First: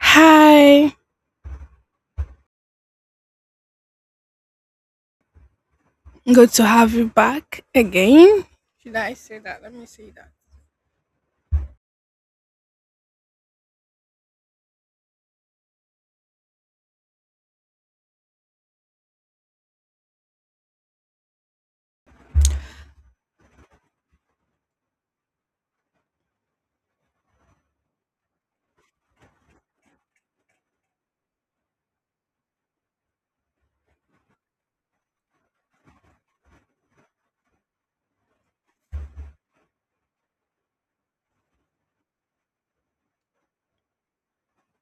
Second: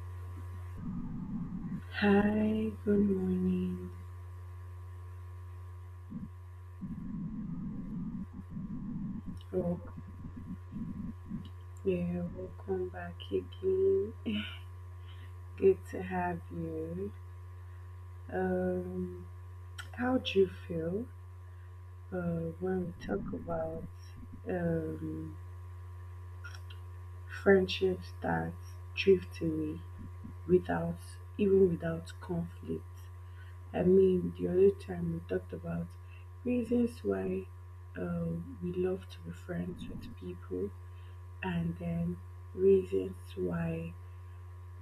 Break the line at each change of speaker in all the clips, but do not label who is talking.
Hi,
Hi, good morning.
good to have you back again. Should I say that? Let
So,
me say that.
yeah, welcome back again. Good to have you. Um, how do you feel when we talk about um, friendships that drift away without even without conflict? I mean, the other time we talked about reasons why uh, we love to be friends with people, and then reasons why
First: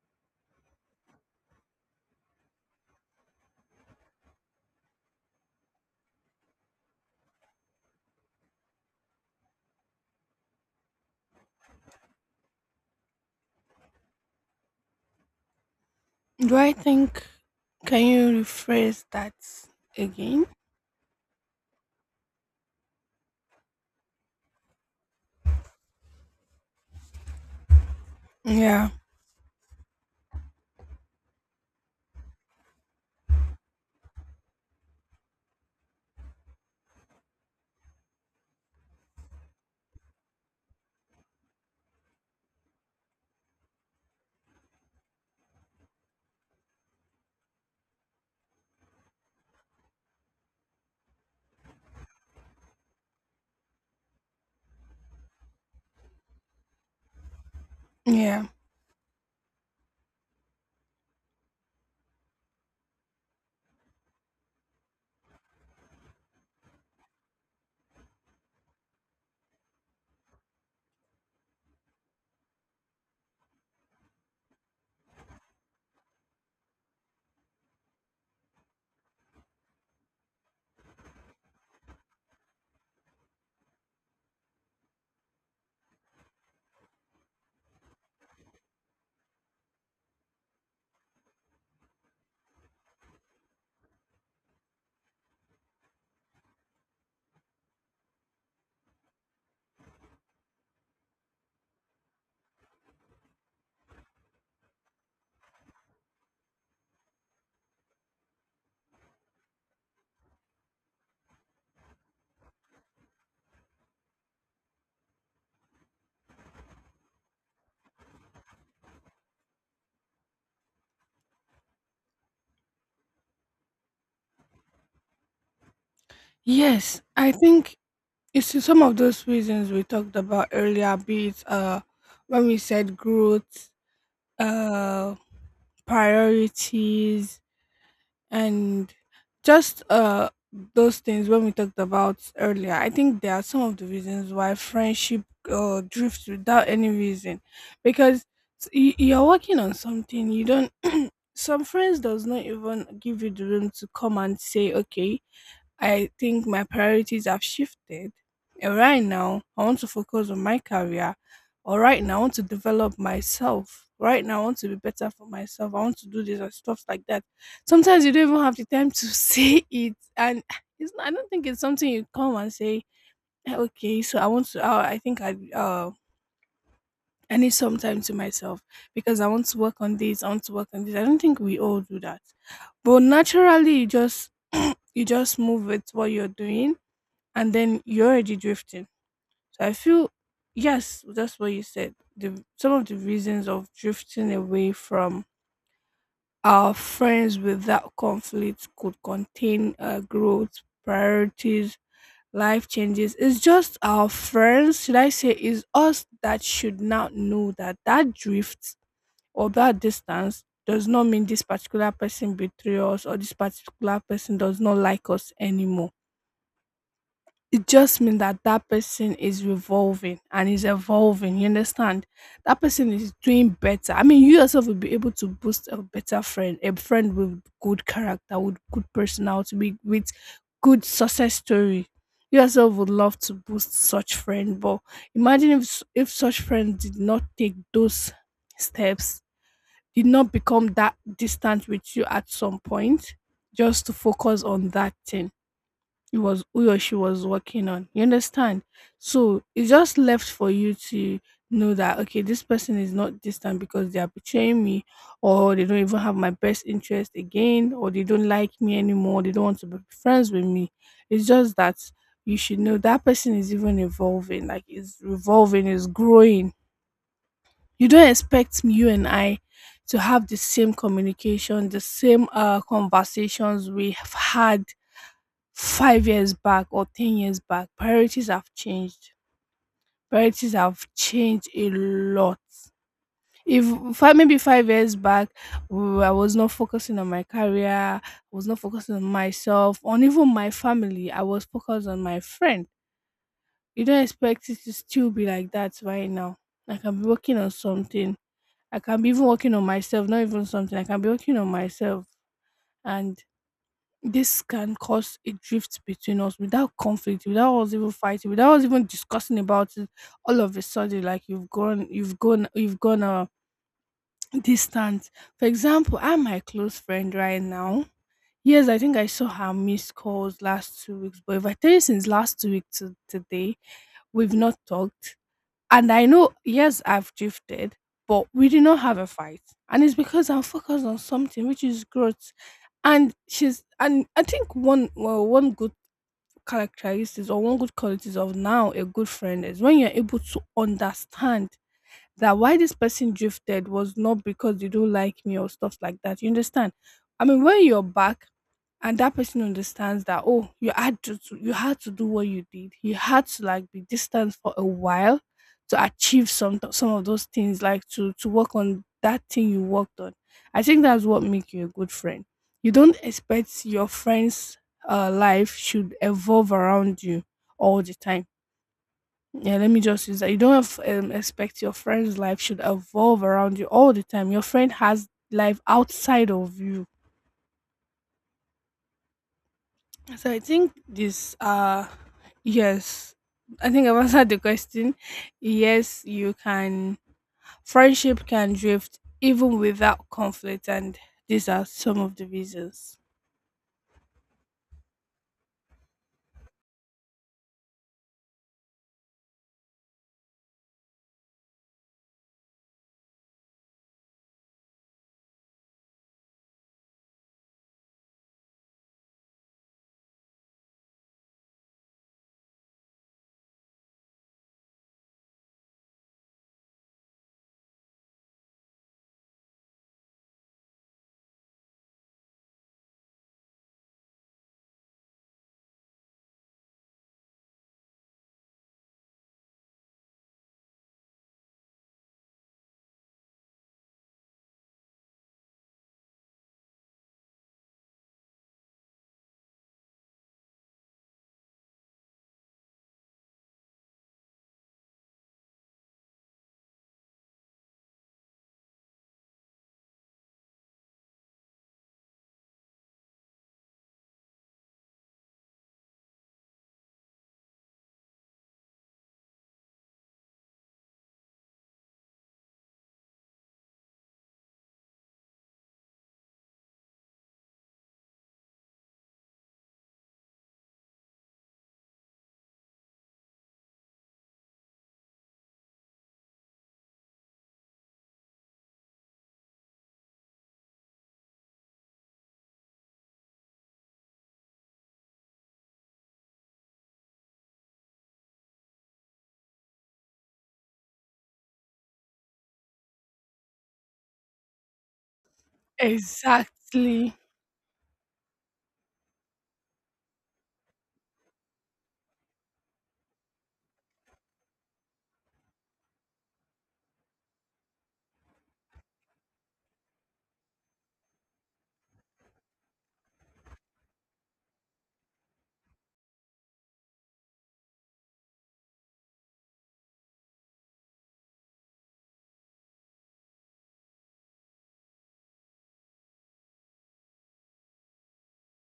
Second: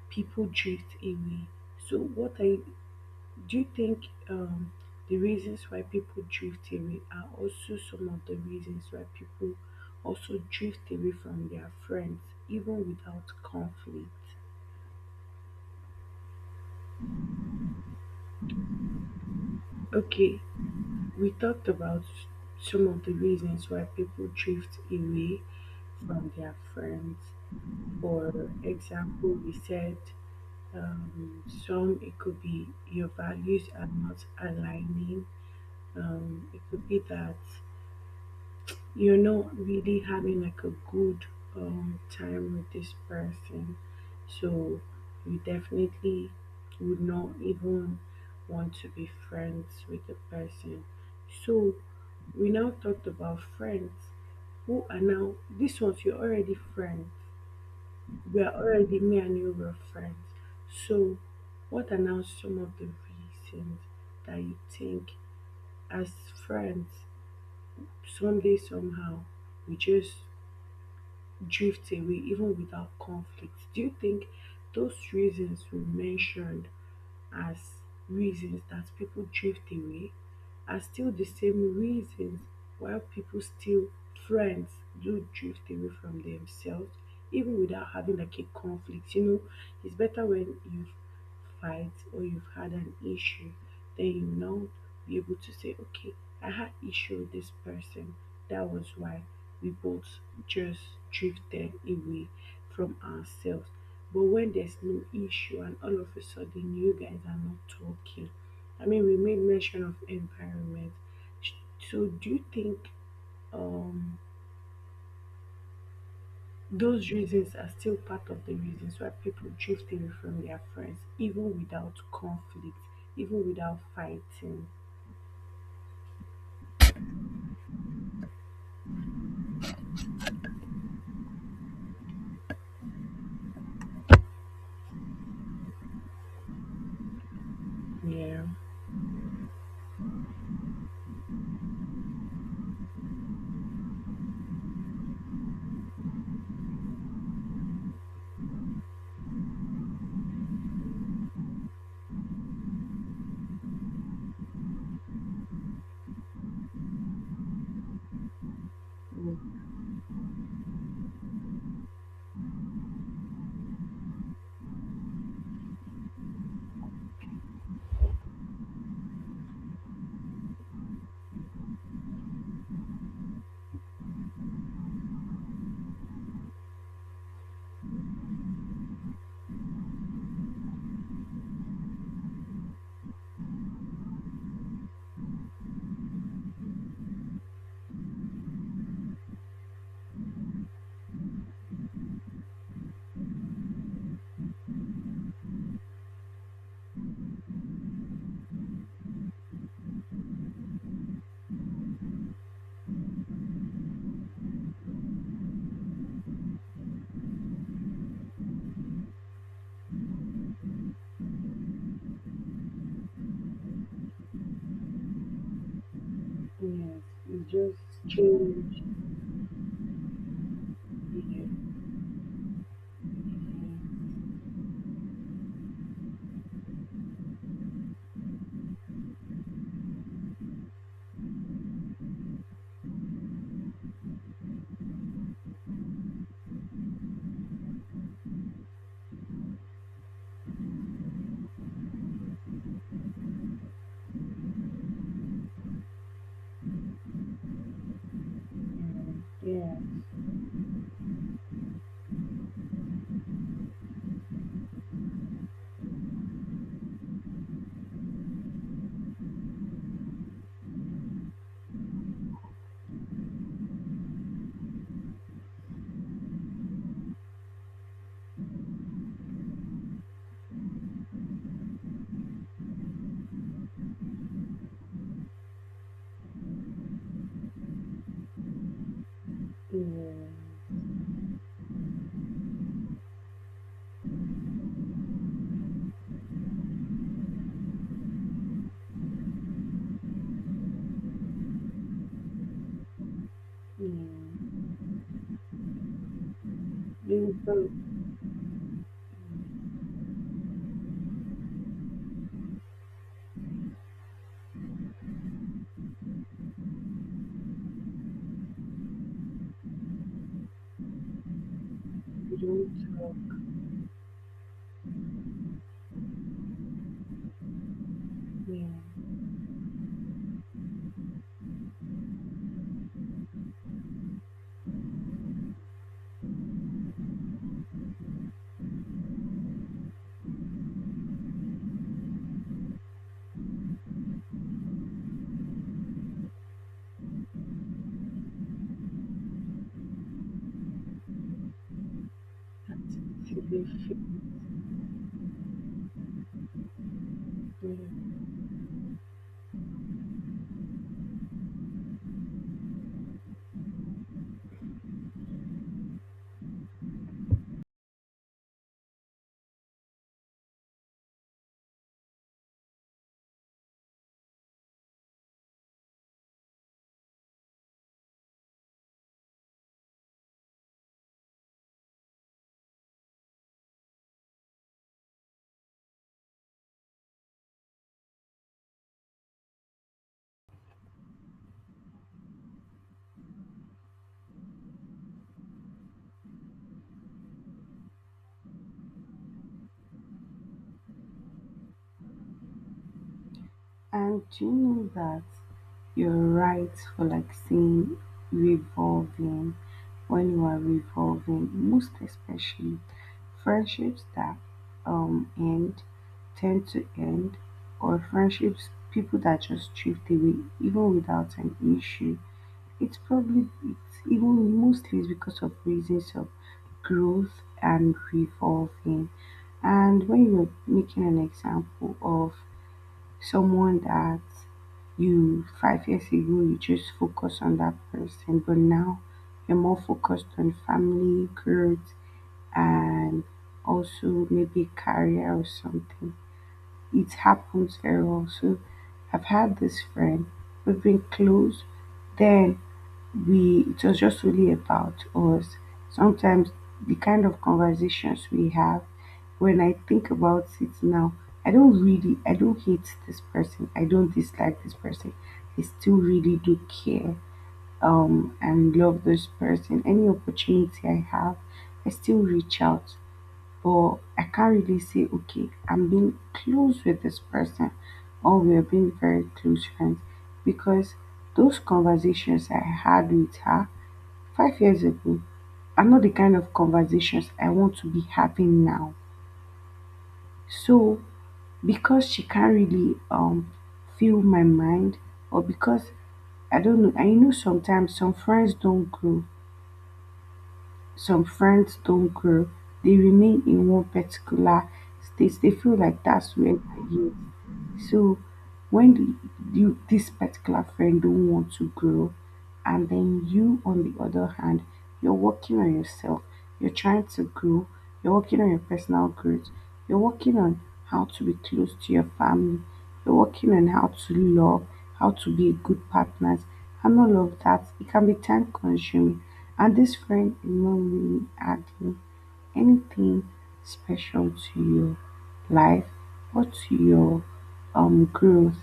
people drift away. So, what I do you think um, the reasons why people drift away are also some of the reasons why people also drift away from their friends, even without conflict?
Do I think Can you rephrase that
Okay,
again?
we talked about some of the reasons why people drift away from their friends. For
Yeah,
example, we said some it could be your values are not aligning, it could be that you're not really having like a good time with this person. So you definitely would not even want to be friends with the person. So we now talked about friends who are now these ones you're already friends. We
yeah.
are already me and you were friends. So what are now some of the reasons that you think as friends someday somehow we just drift away even without conflict? Do you think those reasons we mentioned as reasons that people drift away are still the same reasons why people still friends do drift away from themselves even without having like a conflict? It's better when you fight or you've had an issue, then you now be able to say, okay, I had issue with this person, that was why we both just drifted away from ourselves. But when there's no issue and all of a sudden you guys are not talking, I mean, we made mention of environment. So, do you think um, those reasons are still part of the reasons why people drift away from their friends, even without conflict, even without fighting?
Yes, I think it's some of those reasons we talked about earlier, be it when we said growth, uh priorities,
Yeah.
and just those things when we talked about earlier. I think there are some of the reasons why friendship drifts without any reason, because you're working on something you don't. Some friends does not even give you the room to come and say, okay, I think my priorities have shifted. And right now,
Mm.
I want to focus on my career. Or right now, I want to develop myself. Right now, I want to be better for myself. I want to do this and stuff like that. Sometimes you don't even have the time to say it, and it's, I don't think it's something you come and say, "Eh, okay, so I want to. I think I I need some time to myself because I want to work on this. I want to work on this." I don't think we all do that, but naturally, you just you just move with what you're doing, and then you're already drifting. So I feel, yes, that's what you said. The some of the reasons of drifting away from our friends without conflict could contain growth, priorities, life changes. It's just our friends, should I say, is us that should now know that that drift or that distance does not mean this particular person betray us or this particular person does not like us anymore,
Yes, you just
just mean that that
change,
person is revolving and is evolving. You
yeah,
understand? That person is doing better. I mean, you yourself will be able to boost a better friend, a friend with good character, with good personality, with good success story. You yourself would love to boost such friend, but imagine if if such friend did not take those steps, did not become that distant with you at some point, just to focus on that thing he was who or she was working on. You understand? So
yeah,
it's
yeah,
just left for you to know that, okay, this person is not distant because they are betraying me, or they don't even have my best interest again, or they don't like me anymore, they don't want to be friends with me. It's just that you should know that person is even evolving, like is revolving, is growing. You don't expect me, you and I, to have the same communication, the same conversations we have had 5 years back or 10 years back. Priorities have changed. Priorities
yeah,
have changed a lot. If 5, maybe 5 years back, I was not focusing on my career, I was not focusing on myself, on even my family. I was focused on my friend. You
yeah.
don't expect it to still be like that right now. I can be working
Then
on
some
something. I can be even working on myself, not even something. I can be working on myself. And this can cause a drift between us without conflict, without us even fighting, without us even discussing about it. All of a sudden, like you've gone, you've
you
gone, you've
don't
gone
talk,
distant. For example, I'm my close friend right now.
yeah.
Yes, I think I saw her missed calls last 2 weeks, but if I tell you, since last 2 weeks to today, we've not talked, and I know, yes, I've drifted, but we did not have a fight. And it's because I'm focused on something, which is growth. And she's, and I think one, well, one good characteristics or one good qualities of now a good friend is when you're able to understand that why this person drifted was
Relationship
not because they don't like me or stuff like that. You understand? I mean, when
with
you're
me.
back and that person understands that, oh, you had to you had to do what you did, you had to like be distant for a while to achieve some of those things, like to work on that thing you worked on. I think that's what make you a good friend. You don't expect your friend's life should evolve around you all the time. Yeah, let me just use that. You don't have, expect your friend's life should evolve around you all the time. Your friend has life outside of you. So I think this yes, I think I've answered the question. Yes, you can. Friendship can drift even without conflict, and these are some of the reasons.
And do you know that you're right for like saying revolving? When you are revolving, most especially friendships that end tend to end, or friendships people that just drift away even without an issue. It's probably it's even mostly is because of reasons of growth and revolving. And when you're making an example of someone that you 5 years ago you just focus on that person, but now you're more focused on family growth and also maybe career or something. It happens very well. So I've had this friend, we've been close, then we it was just really about us. Sometimes the kind of conversations we have, when I think about it now, I don't hate this person. I don't dislike this person. I still really do care, and love this person. Any opportunity I have, I still reach out. But I can't really say, okay, I'm being close with this person or we're being very close friends, because those conversations I had with her 5 years ago are not the kind of conversations I want to be having now. So because she can't really fill my mind, or because I don't know. I know sometimes some friends don't grow, some friends don't grow. They remain in one particular state. They feel like that's where they is.
Exactly.
So when the, you this particular friend don't want to grow, and then you on the other hand, you're working on yourself. You're trying to grow. You're working on your personal growth. You're working on how to be close to your family. You're working on how to love, how to be a good partner, and all of that. It can be time consuming, and this friend is not really adding anything special to your life or to your growth.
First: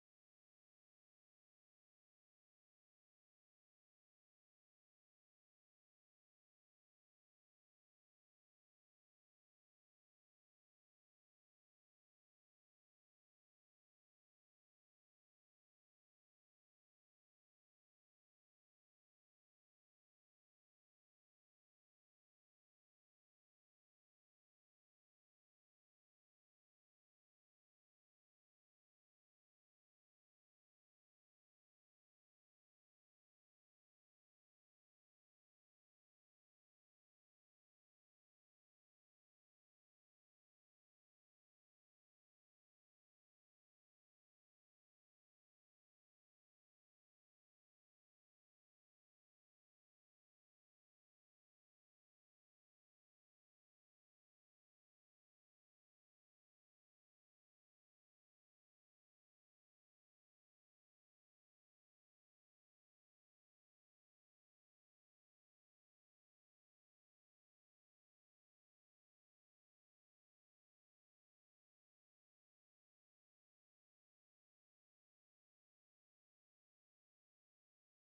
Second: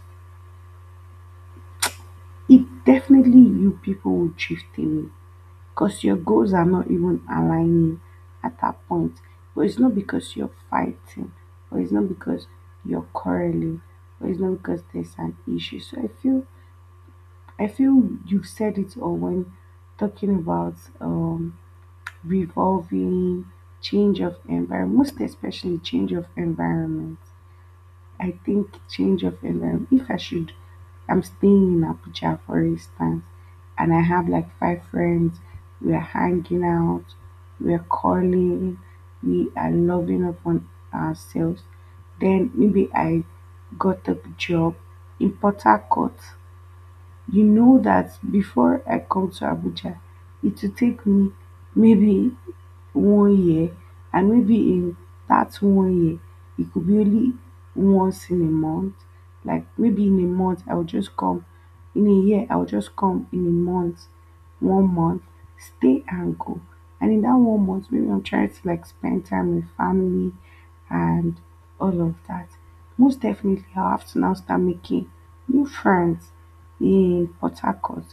It definitely you people will drift away because your goals are not even aligning at that point. But it's not because you're fighting, or it's not because you're quarreling, or it's not because there's an issue. So I feel you've said it all when talking about um, revolving, change of environment, most especially change of environment. I think change of environment. If I should, I'm staying in Abuja, for instance, and I have like five friends. We are hanging out, we are calling, we are loving up on ourselves. Then maybe I got a job in Port Harcourt. You know that before I come to Abuja, it will take me maybe one year, and maybe in that one year it could be only once in a month. Like maybe in a month I'll just come, in a year I'll just come in a month, one month, stay and go. And in that one month maybe I'm trying to like spend time with family and all of that. Most definitely I'll have to now start making new friends in Port Harcourt,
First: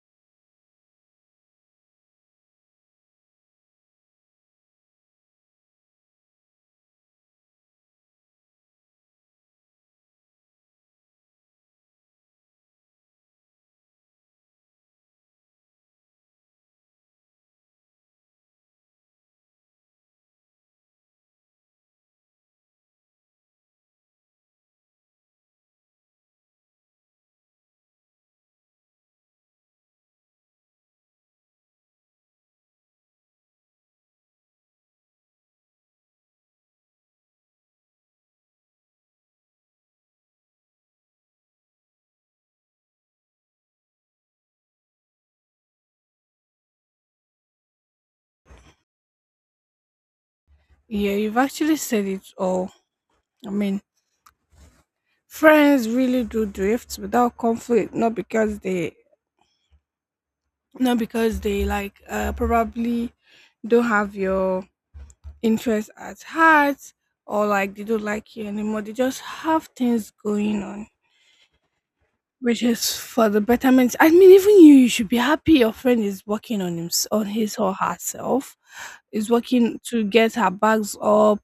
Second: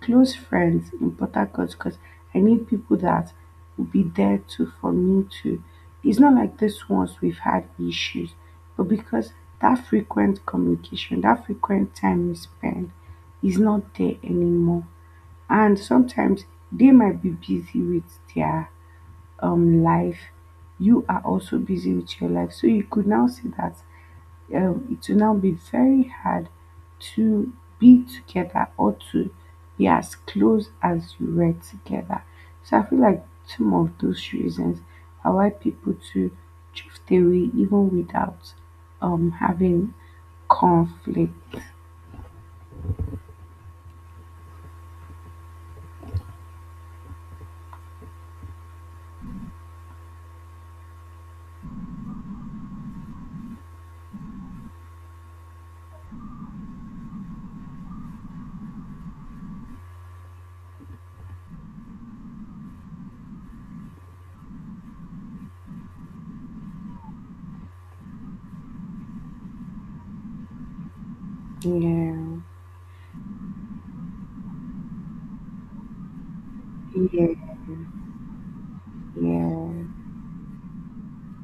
close friends in Port Harcourt, because I need people that would be there too for me too. It's not like this once we've had issues, but because that frequent communication, that frequent time we spend is not there anymore. And sometimes they might be busy with their life. You are also busy with your life. So you could now see that it will now be very hard to be together or to be as close as you were together. So I feel like some of those reasons are why people to drift away even without having conflict.
Yeah, you've actually said it all. I mean, friends really do drift without conflict, not not because they like probably don't have your interest at heart, or like they don't like you anymore. They just have things going on.
Yeah,
Which is for the betterment. I mean, even you, you should be happy your friend is working on him, on
yeah,
his or herself, is working
yeah.
to get her bags up,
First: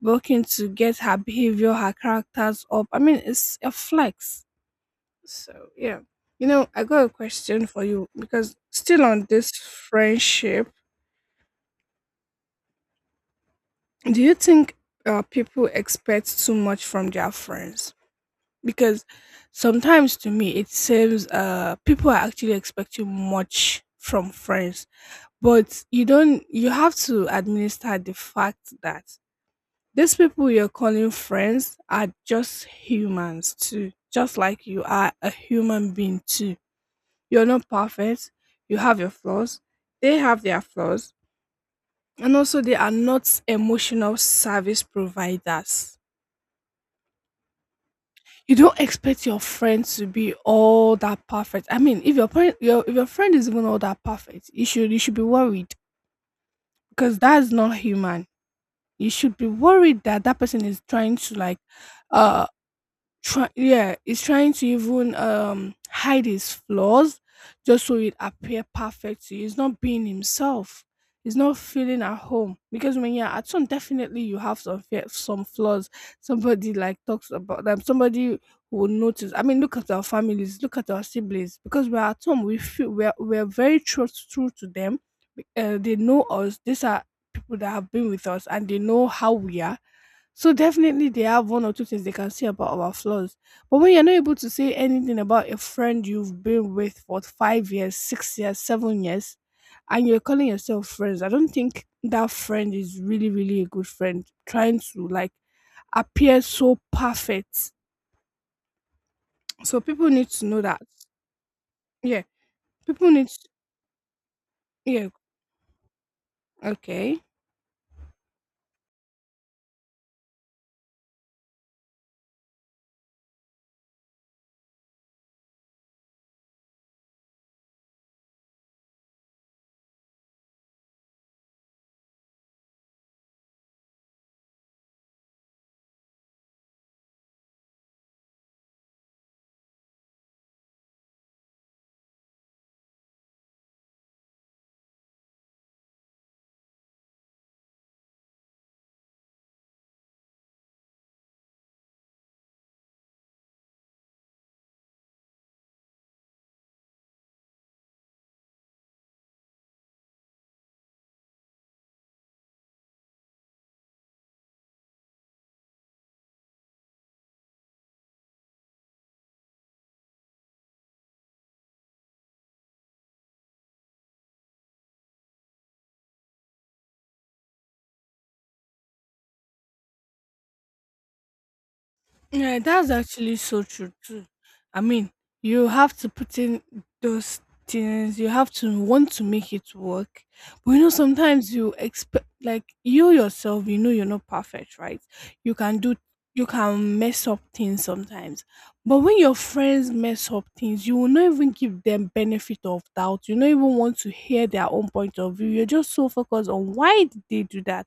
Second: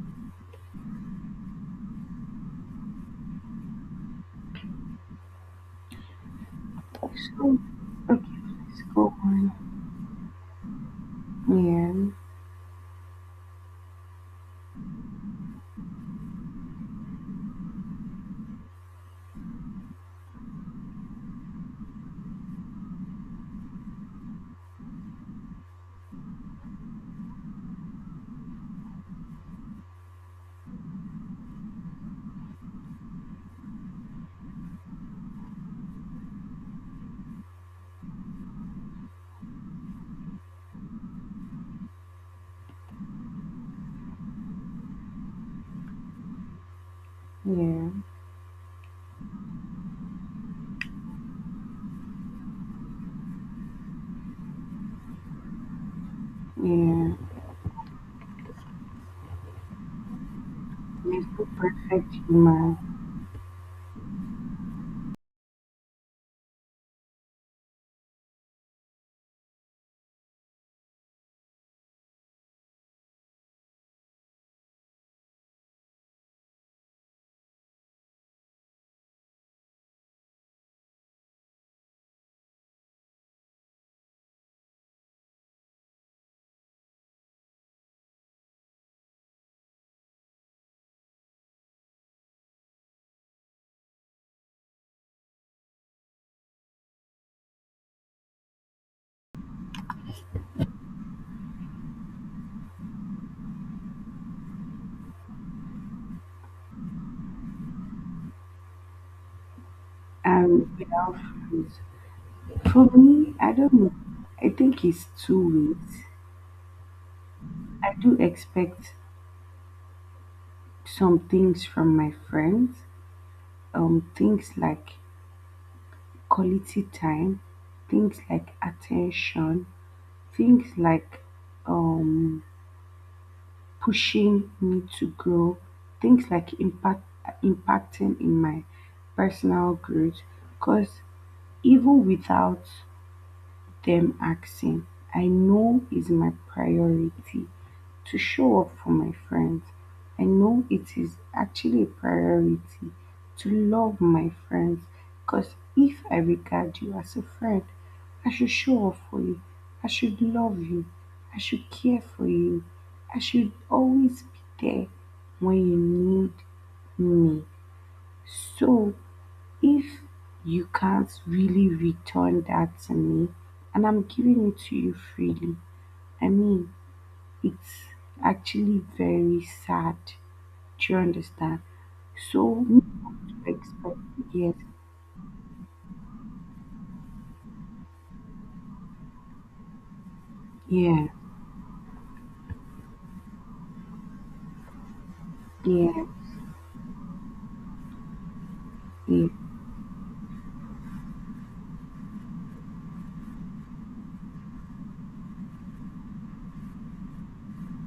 working to get her behavior, her characters up. I mean, it's a flex. So yeah, you know, I got a
So
question for you
okay,
because
let's
still
go
on this
on.
friendship,
Yeah,
do you think people expect too much from their friends? Because sometimes to me it seems people are actually expecting much from friends, but you don't, you have to administer the fact that these people you're calling friends are just humans too, just like you are a human being too. You're not perfect. You have your flaws. They have their flaws. And also they are not emotional service providers.
yeah,
You don't expect your friend to be all that perfect. I mean, if your parent, your if your friend is even all that perfect, you should, you should be worried
yeah.
because that's not human. You should be worried that that person is trying
Let's
to
go
like,
perfect
uh,
human
try, yeah, he's trying to even hide his flaws just so it appear perfect to you. He's not being himself. He's not feeling at home, because when you're at home, definitely you have some fear, some flaws somebody like talks about them, somebody will notice. I mean, look at our families, look at our siblings. Because we're at home, we feel we're very true to them. They know us. These are people that have been with us, and they know how we are. So definitely they have one or two things they can say about our flaws. But when you're not able to say anything about a friend you've been with for 5 years, 6 years, 7 years, and you're calling yourself friends, I don't think that friend is really, really a good friend. Trying to like appear so perfect. So people need to know
and
that.
without friends.
Yeah.
For
People need
me,
to,
I don't know. I think it's
yeah,
two ways.
okay.
I do expect some things from my friends, things like quality time, things like attention, things like um, pushing me to grow, things like impacting in my personal growth. Because even without them asking, I know is my priority to show up for my friends. I know it is actually a priority to love my friends, because if I regard you as a friend, I should show up for you. I should love you. I should care for you. I should always be there when you need me. So if you can't really return that to me, and I'm giving it to you freely, I mean, it's actually very sad. Do you understand? So
Yeah,
we
that's actually so true
expect,
too.
yes,
I mean, you have to put in those things. You have to want to make it work. But you know,
yeah,
sometimes you expect, like you yourself, you know, you're not perfect, right? You can do,
yeah,
you can mess up things sometimes. But when
yeah,
your friends mess up things, you will not even give them benefit of doubt. You don't even want to hear their own point of view. You're just so focused on why did they do that,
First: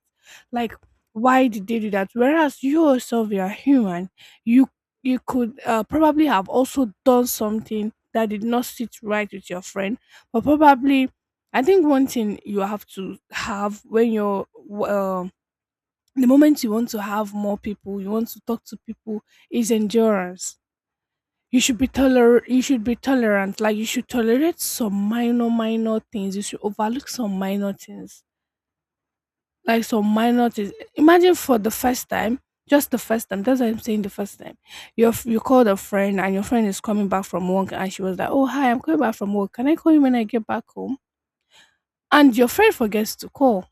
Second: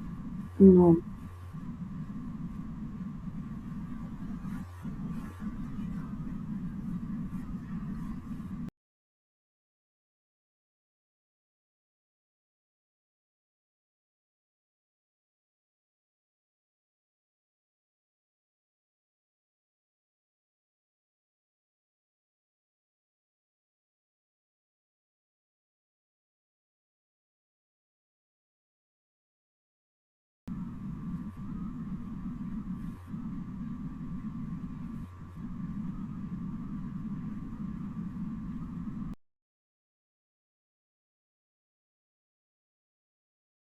like.
no,
Why did they do that? Whereas you yourself, you are human. you you could probably have also done something that did not sit right with your friend. But probably, I think one thing you have to have when you're uh, the moment you want to have more people, you want to talk to people, is endurance. You should be toler you should be tolerant. Like you should tolerate some minor minor things. You should overlook some minor things, like some minor things. Imagine for the first time, just the first time. That's what I'm saying. The first time, you you called a friend and your friend is coming back from work and she was like, "Oh hi, I'm coming back from work. Can I call you when I get back home?" And your friend forgets to call.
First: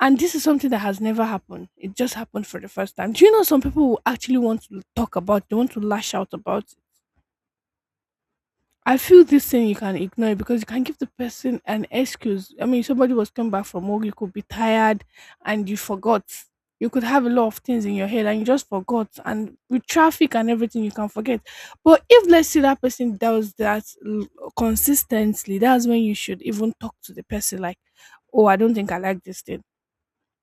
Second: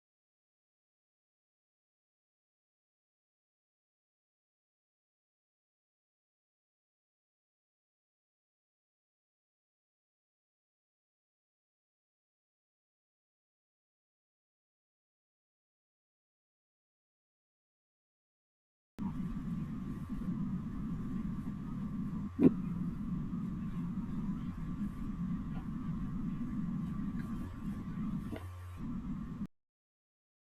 And this is something that has never happened. It just happened for the first time. Do you know some people will actually want to talk about? They want to lash out about, I feel this thing you can ignore it because you can give the person an excuse. I mean, somebody was coming back from work, you could be tired and you forgot. You could have a lot of things in your head and you just forgot. And with traffic and everything, you can forget. But if let's say that person does that consistently, that's when you should even talk to the person like, oh, I don't think I like this thing.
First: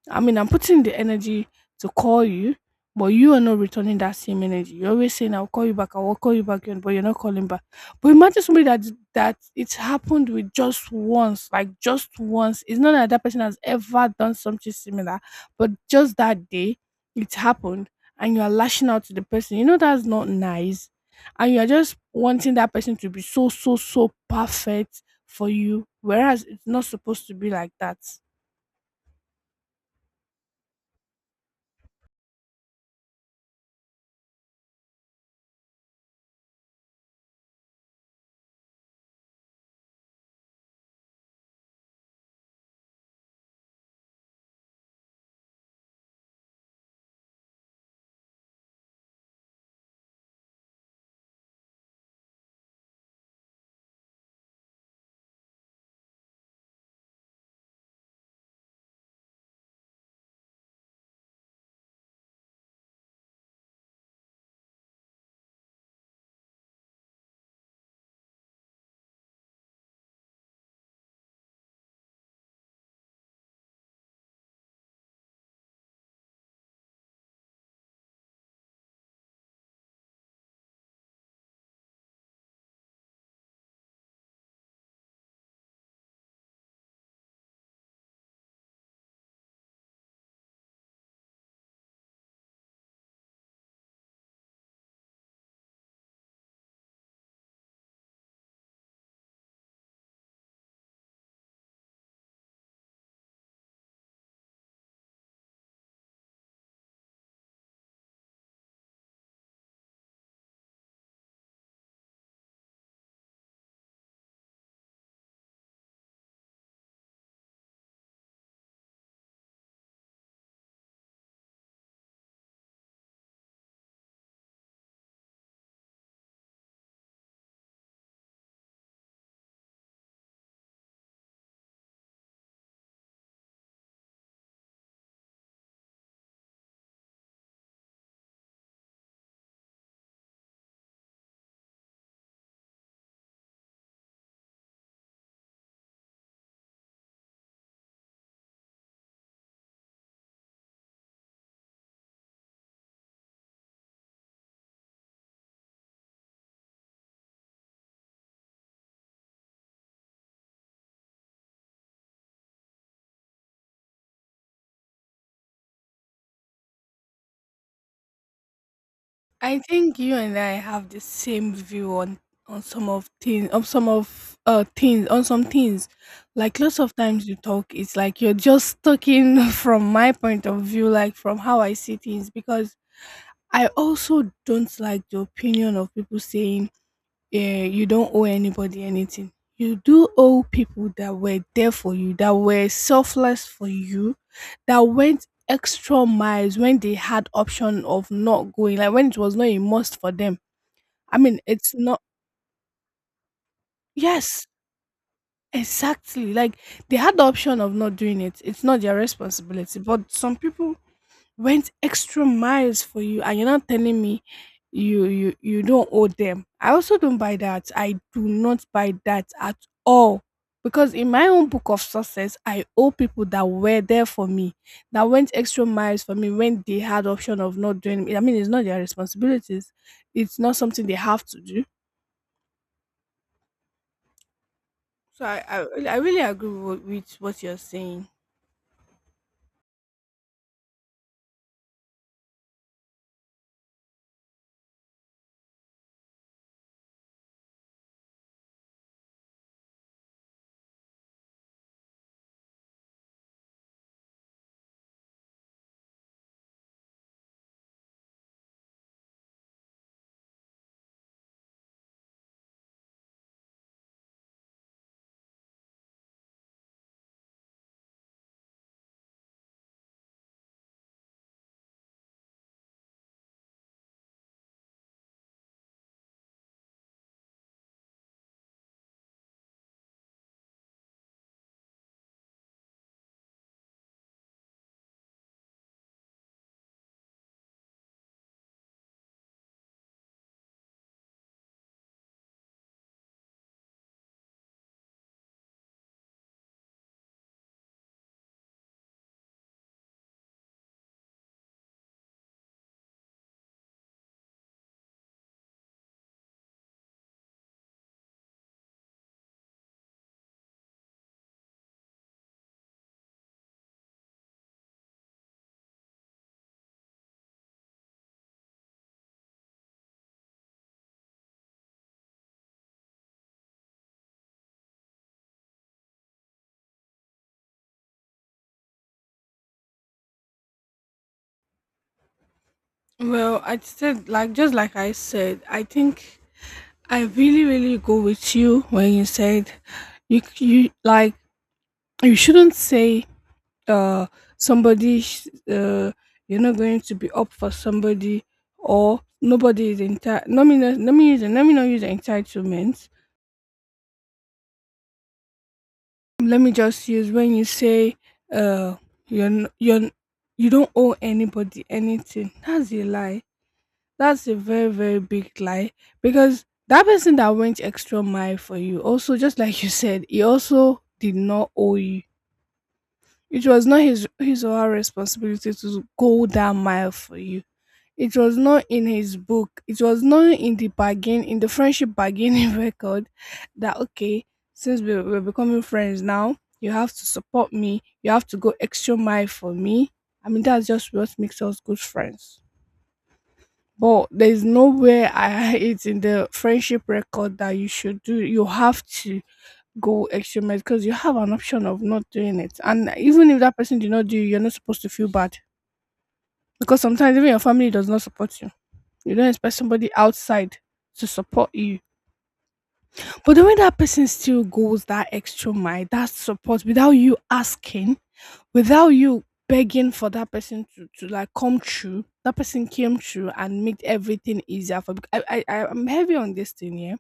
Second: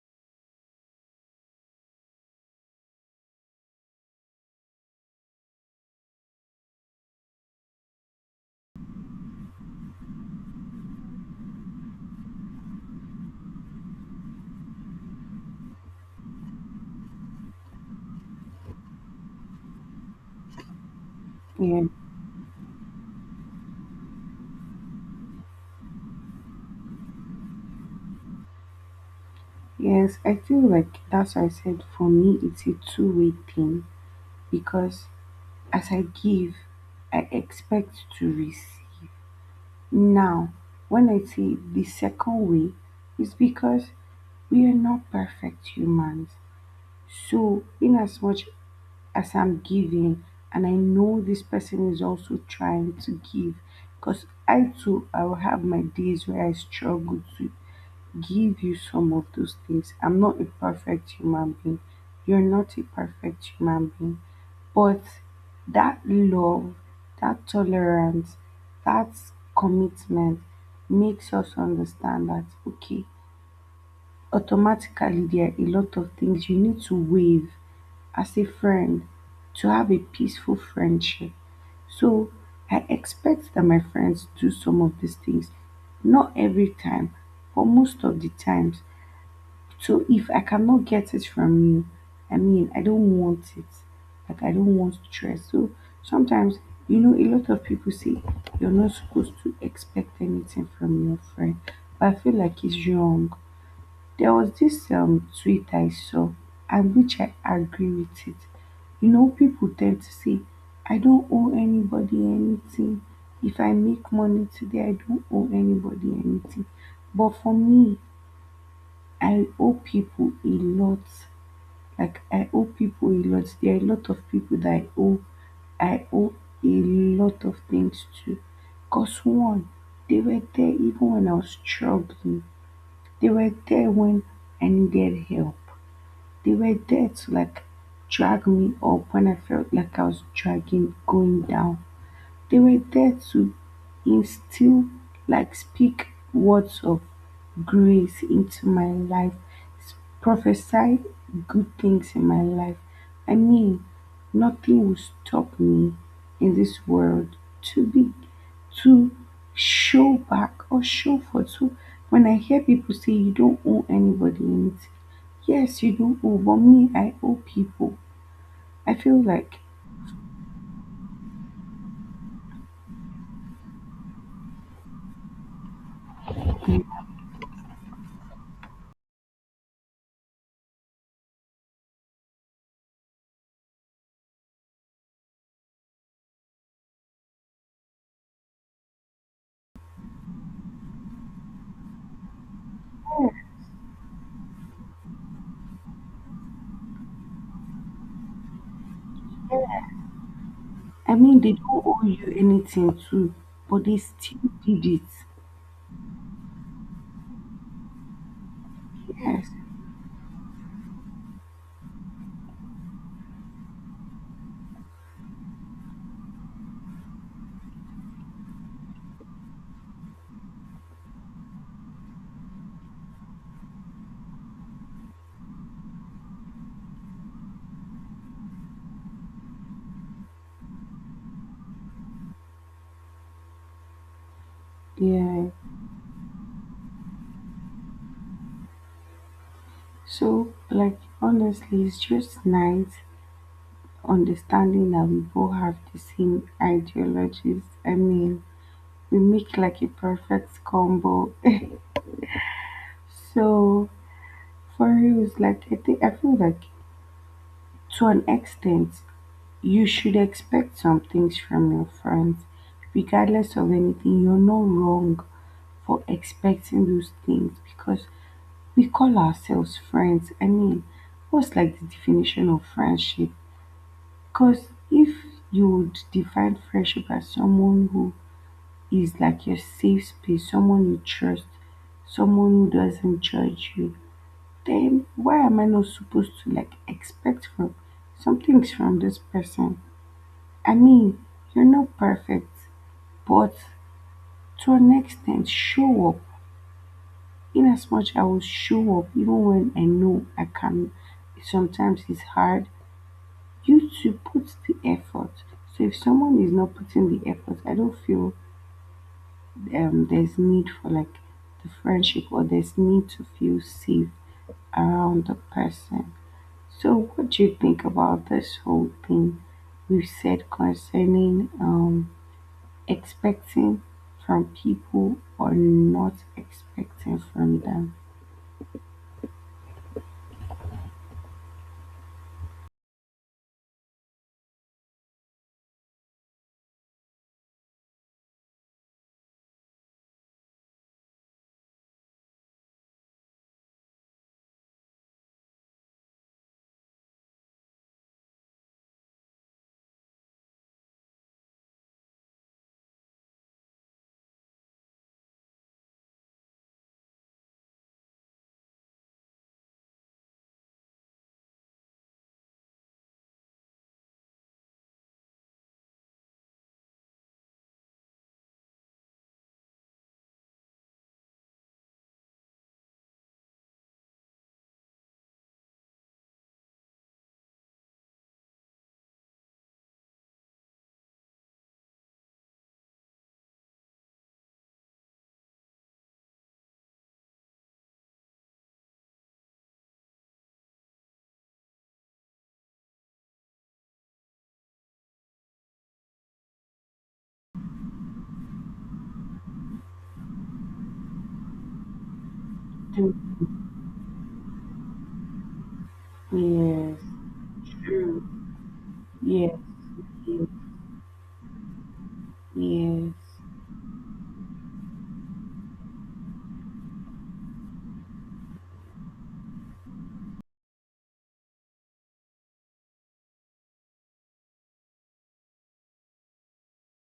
I mean, I'm putting the energy to call you, but you are not returning that same energy. You're always saying, I'll call you back, I will call you back, but you're not calling back. But imagine somebody that it's happened with just once, like just once. It's not that that person has ever done something similar, but just that day it happened, and you are lashing out to the person. You know, that's not nice. And you are
yeah,
just wanting that person to be so, so, so perfect for you, whereas it's not supposed to be like that.
yes. I feel like that's why I said for me it's a two-way thing, because as I give, I expect to receive. Now, when I say the second way, it's because we are not perfect humans. So, in as much as I'm giving and I know this person is also trying to give, because I will have my days where I struggle to give you some of those things. I'm not a perfect human being. You're not a perfect human being. But that love, that tolerance, that commitment makes us understand that okay, automatically there are a lot of things you need to waive as a friend to have a peaceful friendship. So I expect that my friends do some of these things, not every time, but most of the times. So if I cannot get it from you, I mean, I don't want it. Like I don't want stress. So sometimes, you know, a lot of people say you're not supposed to expect anything from your friend, but I feel like it's wrong. There was this tweet I saw and which I agree with it. You know, people tend to say, I don't owe anybody anything. If I make money today, I don't owe anybody anything. But for me, I owe people a lot. Like I owe people a lot. There are a lot of people that I owe. I owe a lot of things to. Cause one, they were there even when I was struggling. They were there when I needed help. They were there to like drag me up when I felt like I was dragging going down. They were there to instill, like, speak words of grace into my life, prophesy good things in my life. I mean, nothing will stop me in this world to be to show back or show forth. So when I hear people say you don't owe anybody anything, yes, you do owe, but me, I owe people. I feel like,
I think you and I have the same view on some of things, on some of things, on some things. Like lots of
I
times you talk, it's like you're just talking from my point of view, like from how I see things, because I also don't like the opinion of people saying eh, you don't owe anybody anything. You do owe people that were there for you, that were selfless for you, that went extra miles when they had option of not going, like when it was not a must for them. I mean,
mean, they
it's
don't
not.
owe you anything too, but they still
Yes,
did it.
exactly. Like they had the option of not doing it. It's not their
Yes,
responsibility. But some people went extra miles for you and you're not telling me you don't owe them. I also don't buy that. I do not buy that at all, because in my own book of success I owe people that were there for me, that went extra miles for me when they had option of not doing it. I mean, it's not their responsibilities, it's not something they have to do. So i
yeah.
i, really- I really agree with what you're saying.
So, like, honestly, it's just nice understanding that we both have the same ideologies. I mean, we make like a perfect combo. So, for you, it's like, I think, I feel like to an extent, you should expect some things from your friends, regardless of anything. You're not wrong for expecting those things because we call ourselves friends. I mean, what's like the definition of friendship? Because if you would define friendship as someone who is like your safe space, someone you trust, someone who doesn't judge you, then why am I not supposed to like expect from some things from this person? I mean, you're not perfect, but to an extent, show up. In as much I will show up even when I know I can. Sometimes it's hard. You to put the effort. So if someone is not putting the effort, I don't feel there's need for like the friendship or there's need to feel safe around the person. So what do you think about this whole thing we've said concerning um expecting from people or not expecting from them?
Well, I said like just like I said, I think I really, really go with you when you said you like you shouldn't say uh somebody you're not going to be up for somebody or nobody is entitled. Let me not, let me use let me not use entitlement. Let me just use when you say uh you're n- you're n- you don't owe anybody anything. That's a lie. That's a very, very big lie because that person that went extra mile for you, also, just like you said, he also did not owe you. It was not his or her responsibility to go that mile for you. It was not in his book. It was not in the bargain, in the friendship bargaining record that, okay, since we're becoming friends now, you have to support me. You have to go extra mile for me. I mean, that's just what makes us good friends. But there's nowhere I it's in the friendship record that you should do you have to go extra mile because you have an option of not doing it. And even if that person did not do it, you're not supposed to feel bad. Because
Yes,
sometimes even your family does not
yes,
support you. You don't
yes,
expect somebody outside to support you. But the way that person still goes that extra mile, that support without you asking, without you begging for that person to like come true, that person came true and made everything easier for. I'm heavy on this thing here.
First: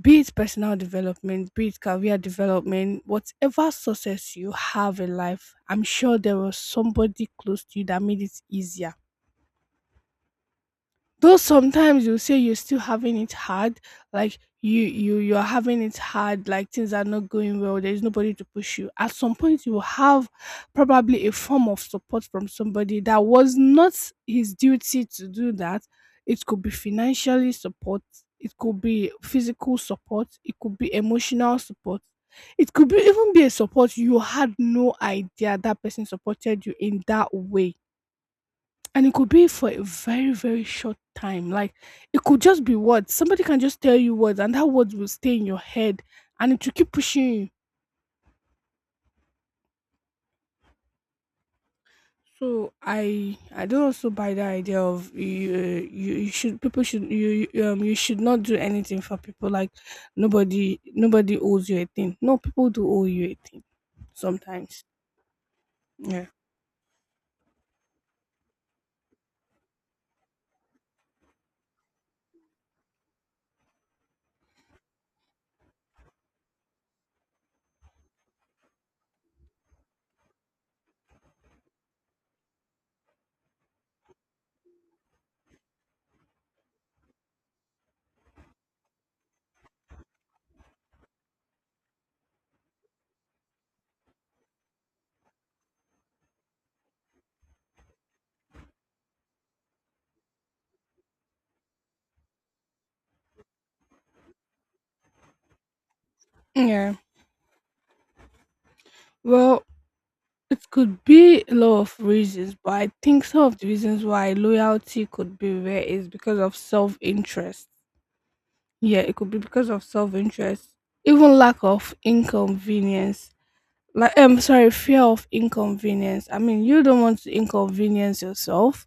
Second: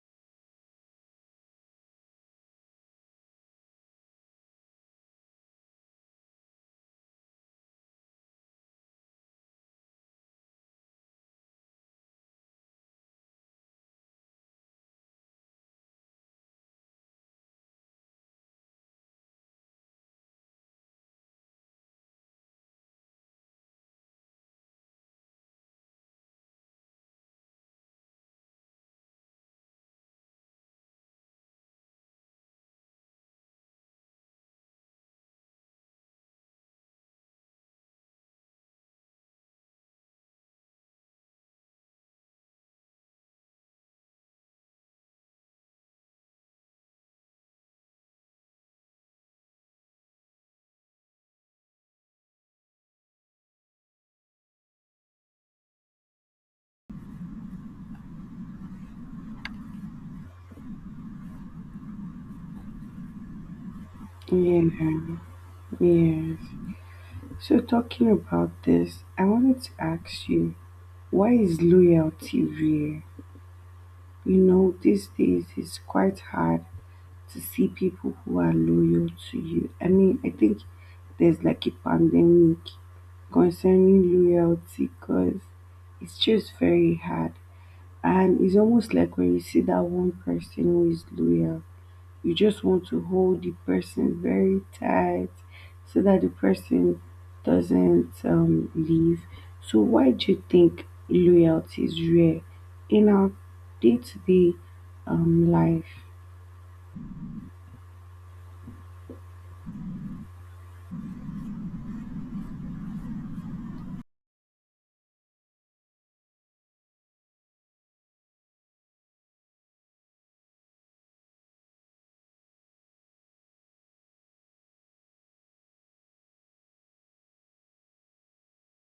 Be it personal development, be it career development, whatever success you have in life, I'm sure there was somebody close to you that made it easier. Though sometimes you say you're still having it hard, like you're having it hard, like things are not going well, there's nobody to push you. At some point you will have probably a form of support from somebody that was not his duty to do that. It could be financially support, it could be physical support, it could be emotional support. It could be even be a support you had no idea that person supported you in that way, and it could be for a very, very short time. Like it could just be words. Somebody can just tell you words and that words will stay in your head and it will keep pushing you. So I don't also buy the idea of you you, you should people should you should not do anything for people like nobody owes you a thing. No, people do owe you a thing
yeah,
sometimes. Yeah.
yes. So, talking about this, I wanted to ask you, why is loyalty rare? You know, these days it's quite hard to see people who are loyal to you. I mean, I think there's like a pandemic concerning loyalty because it's just very hard. And it's almost like when you see that one person who is loyal, you just want to hold the person very tight so that the person doesn't leave. So, why do you think loyalty is rare in our day to day life?
Yeah. Well, it could be a lot of reasons, but I think some of the reasons why loyalty could be rare is because of self interest. Yeah, it could be because of self interest, even lack of inconvenience. Like, I'm sorry, fear of inconvenience. I mean, you don't want to inconvenience yourself.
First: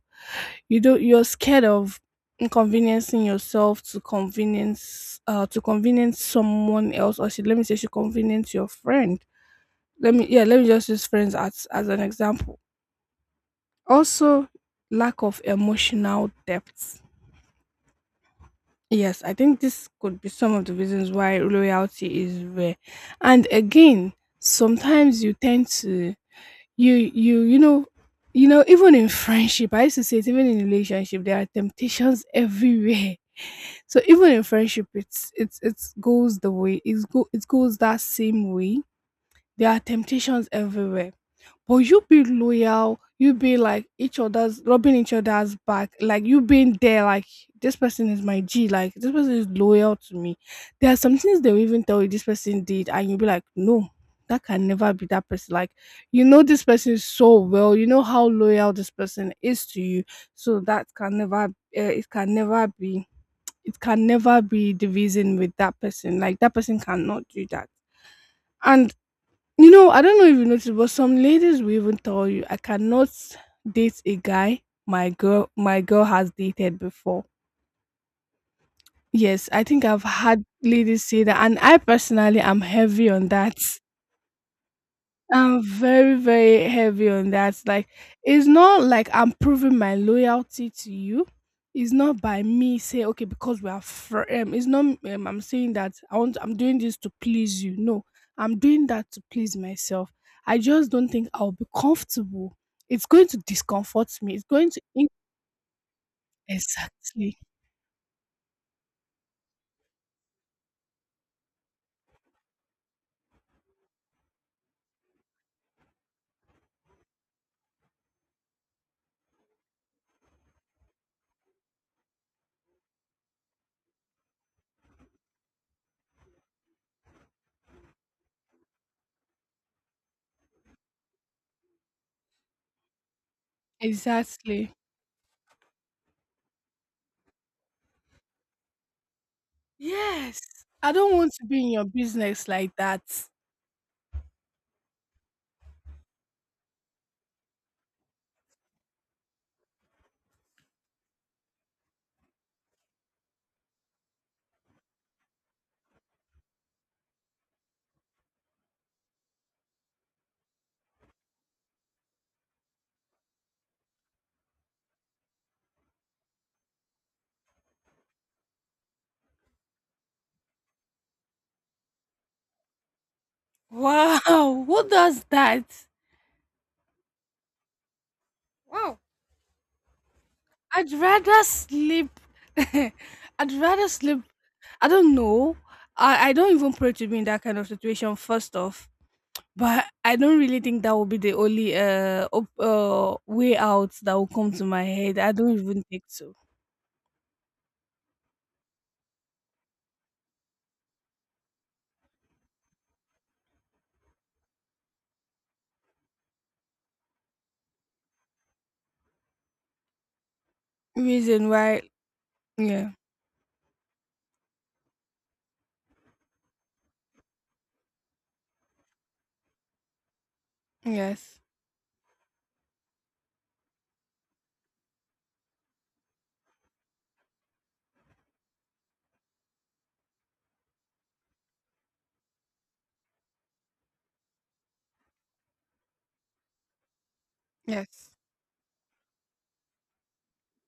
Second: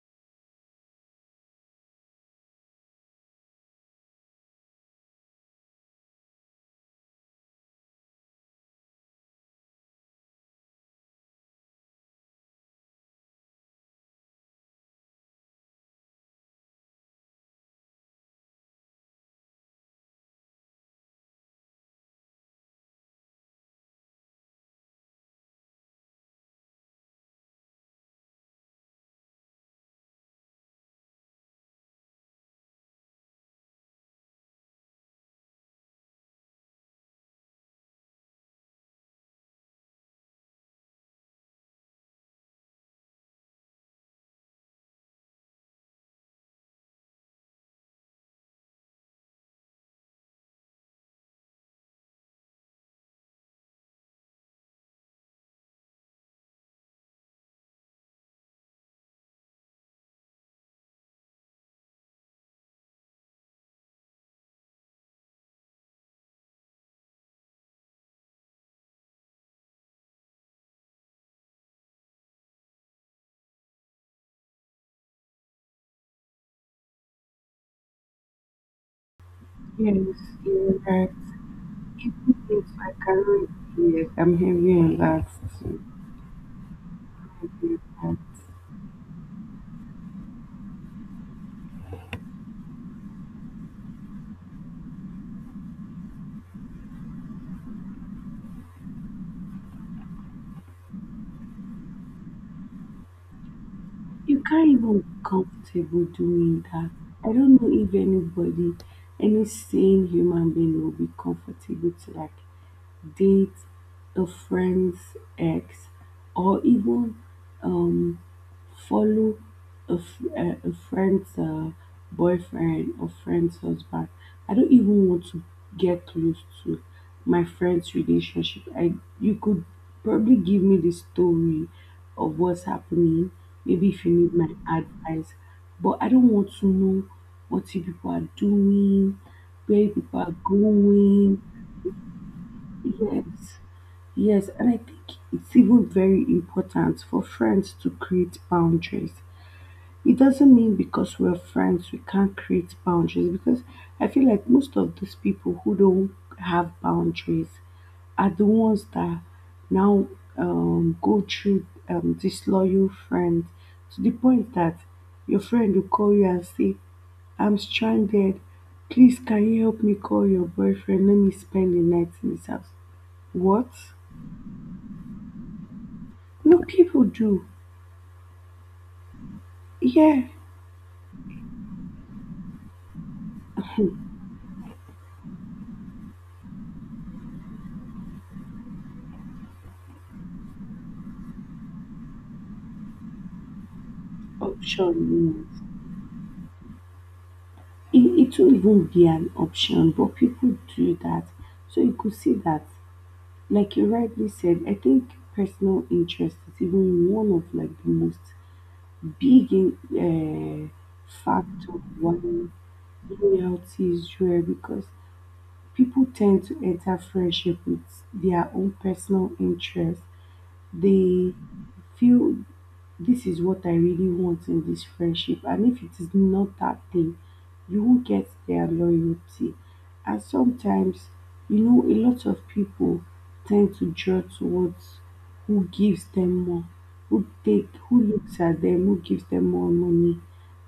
You don't. You're scared of inconveniencing yourself to convenience someone else, or should let me say, should convenience your friend. Let me, yeah, let me just use friends as an example. Also, lack of emotional depth. Yes, I think this could be some of the reasons why loyalty is rare. And again, sometimes you tend to you you you know you know even in friendship I used to say it, even in relationship there are temptations everywhere. So even in friendship it's it goes the way it goes that same way. There are temptations everywhere, but you be loyal, you be like each other's rubbing each other's back, like you being there, like this person is my g, like this person is loyal to me. There are some things they will even tell you this person did and you'll be like no, that can never be that person. Like you know this person so well, you know how loyal this person is to you. So that can never it can never be, it can never be division with that person. Like that person cannot do that. And you know, I don't know if you noticed, but some ladies will even tell you, I cannot date a guy my girl has dated before. Yes, I think I've
Yes,
had
you're
ladies
right.
say that and I personally am
Yes, I
heavy on
can.
that.
Yes, I'm hearing you and
I'm very, very heavy on that. Like,
last.
it's not like I'm proving my loyalty to you. It's not by me saying, okay, because we are It's not I'm saying that I want. I'm doing this to please you. No, I'm doing that to please myself. I just don't think I'll be comfortable. It's going to discomfort me.
You
It's going
can't
to
even be comfortable doing that. I
exactly,
don't know if anybody, any sane human being will be comfortable to like date a friend's ex, or even follow a, a friend's boyfriend or friend's husband. I don't even want to get close to my friend's relationship. I you could probably give me the story of what's happening. Maybe if you need my
exactly.
advice, but I don't want to know what you people are doing, where you people are
Yes, I don't want
going.
to be in your business like that.
Yes, yes, and I think it's even very important for friends to create boundaries. It doesn't mean because we're friends we can't create boundaries, because I feel like most of these people who don't have boundaries are the ones that now go through disloyal friends, to the point that your friend will call you and say, I'm stranded. Please, can you help me call your boyfriend? Let me spend the night in his house. What?
Wow, what does that?
No, people do.
Wow.
Yeah,
I'd rather sleep. I'd rather sleep. I don't know. I don't even pray to be in that kind of situation, first off. But I don't really think that will be the only way out that will come to my head. I
option.
don't even think so.
It won't even be an option, but people do that. So you could see that, like you rightly said, I think personal interest is even one of like the most big in, uh,
Reason
factor
why?
why
Yeah.
loyalty is rare, because people tend to enter friendship with their own personal interest. They
Yes.
feel, this is what I really want in this friendship. And if it is not that thing, you won't get their loyalty. And sometimes, you know, a lot of people tend to draw towards who gives them more, who take, who
Yes.
looks at them, who gives them more money.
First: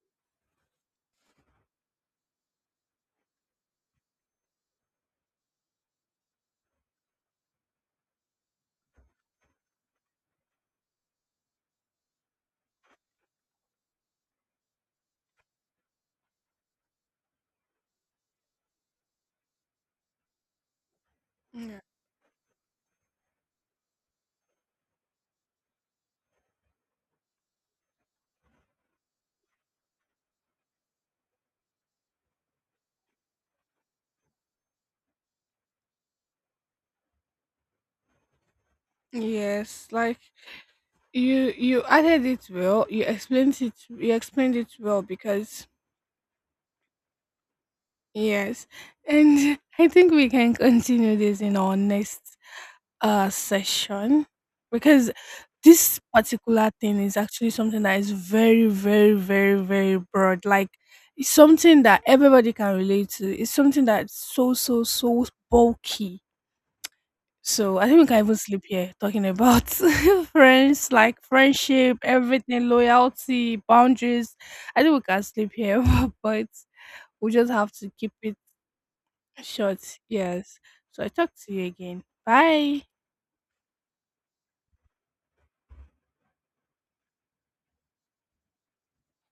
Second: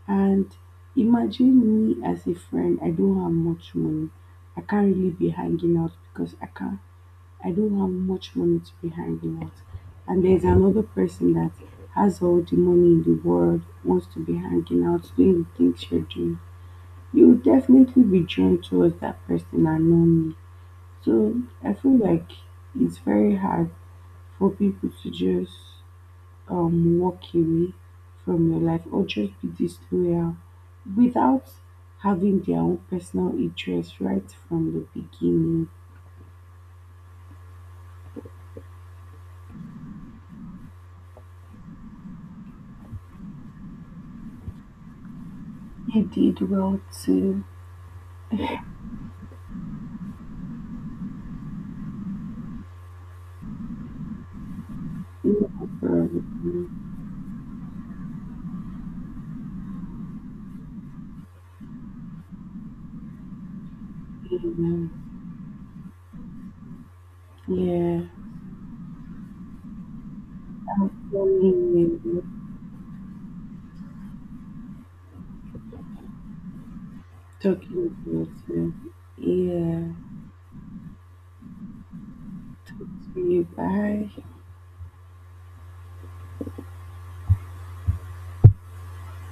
And imagine me as a friend, I don't have much money. I can't really be hanging out because I can't I don't have much money to be hanging out. And there's another person that has all the money in the world, wants to be hanging out, doing the things you're doing. You will definitely be drawn towards that person and not me. So I
Yeah.
feel like it's very hard for people to just walk away from your life or just be disloyal without having their own personal interest right from the beginning.
Yes. Like you added it well. You explained it. You explained it well because
They did well to.
yes, and I think we can continue this in our next session, because this particular thing
Amen.
is actually something that is very, very, very, very broad. Like it's something that everybody can relate to. It's something that's so, so,
Amen.
so bulky. So I think
Yeah.
we can even sleep here talking about friends, like friendship,
Absolutely.
everything, loyalty, boundaries. I think we can sleep here, but we just have to
Talking
keep it
about you. Yeah.
short. Yes. So I talk to you again. Bye.
See you. Bye.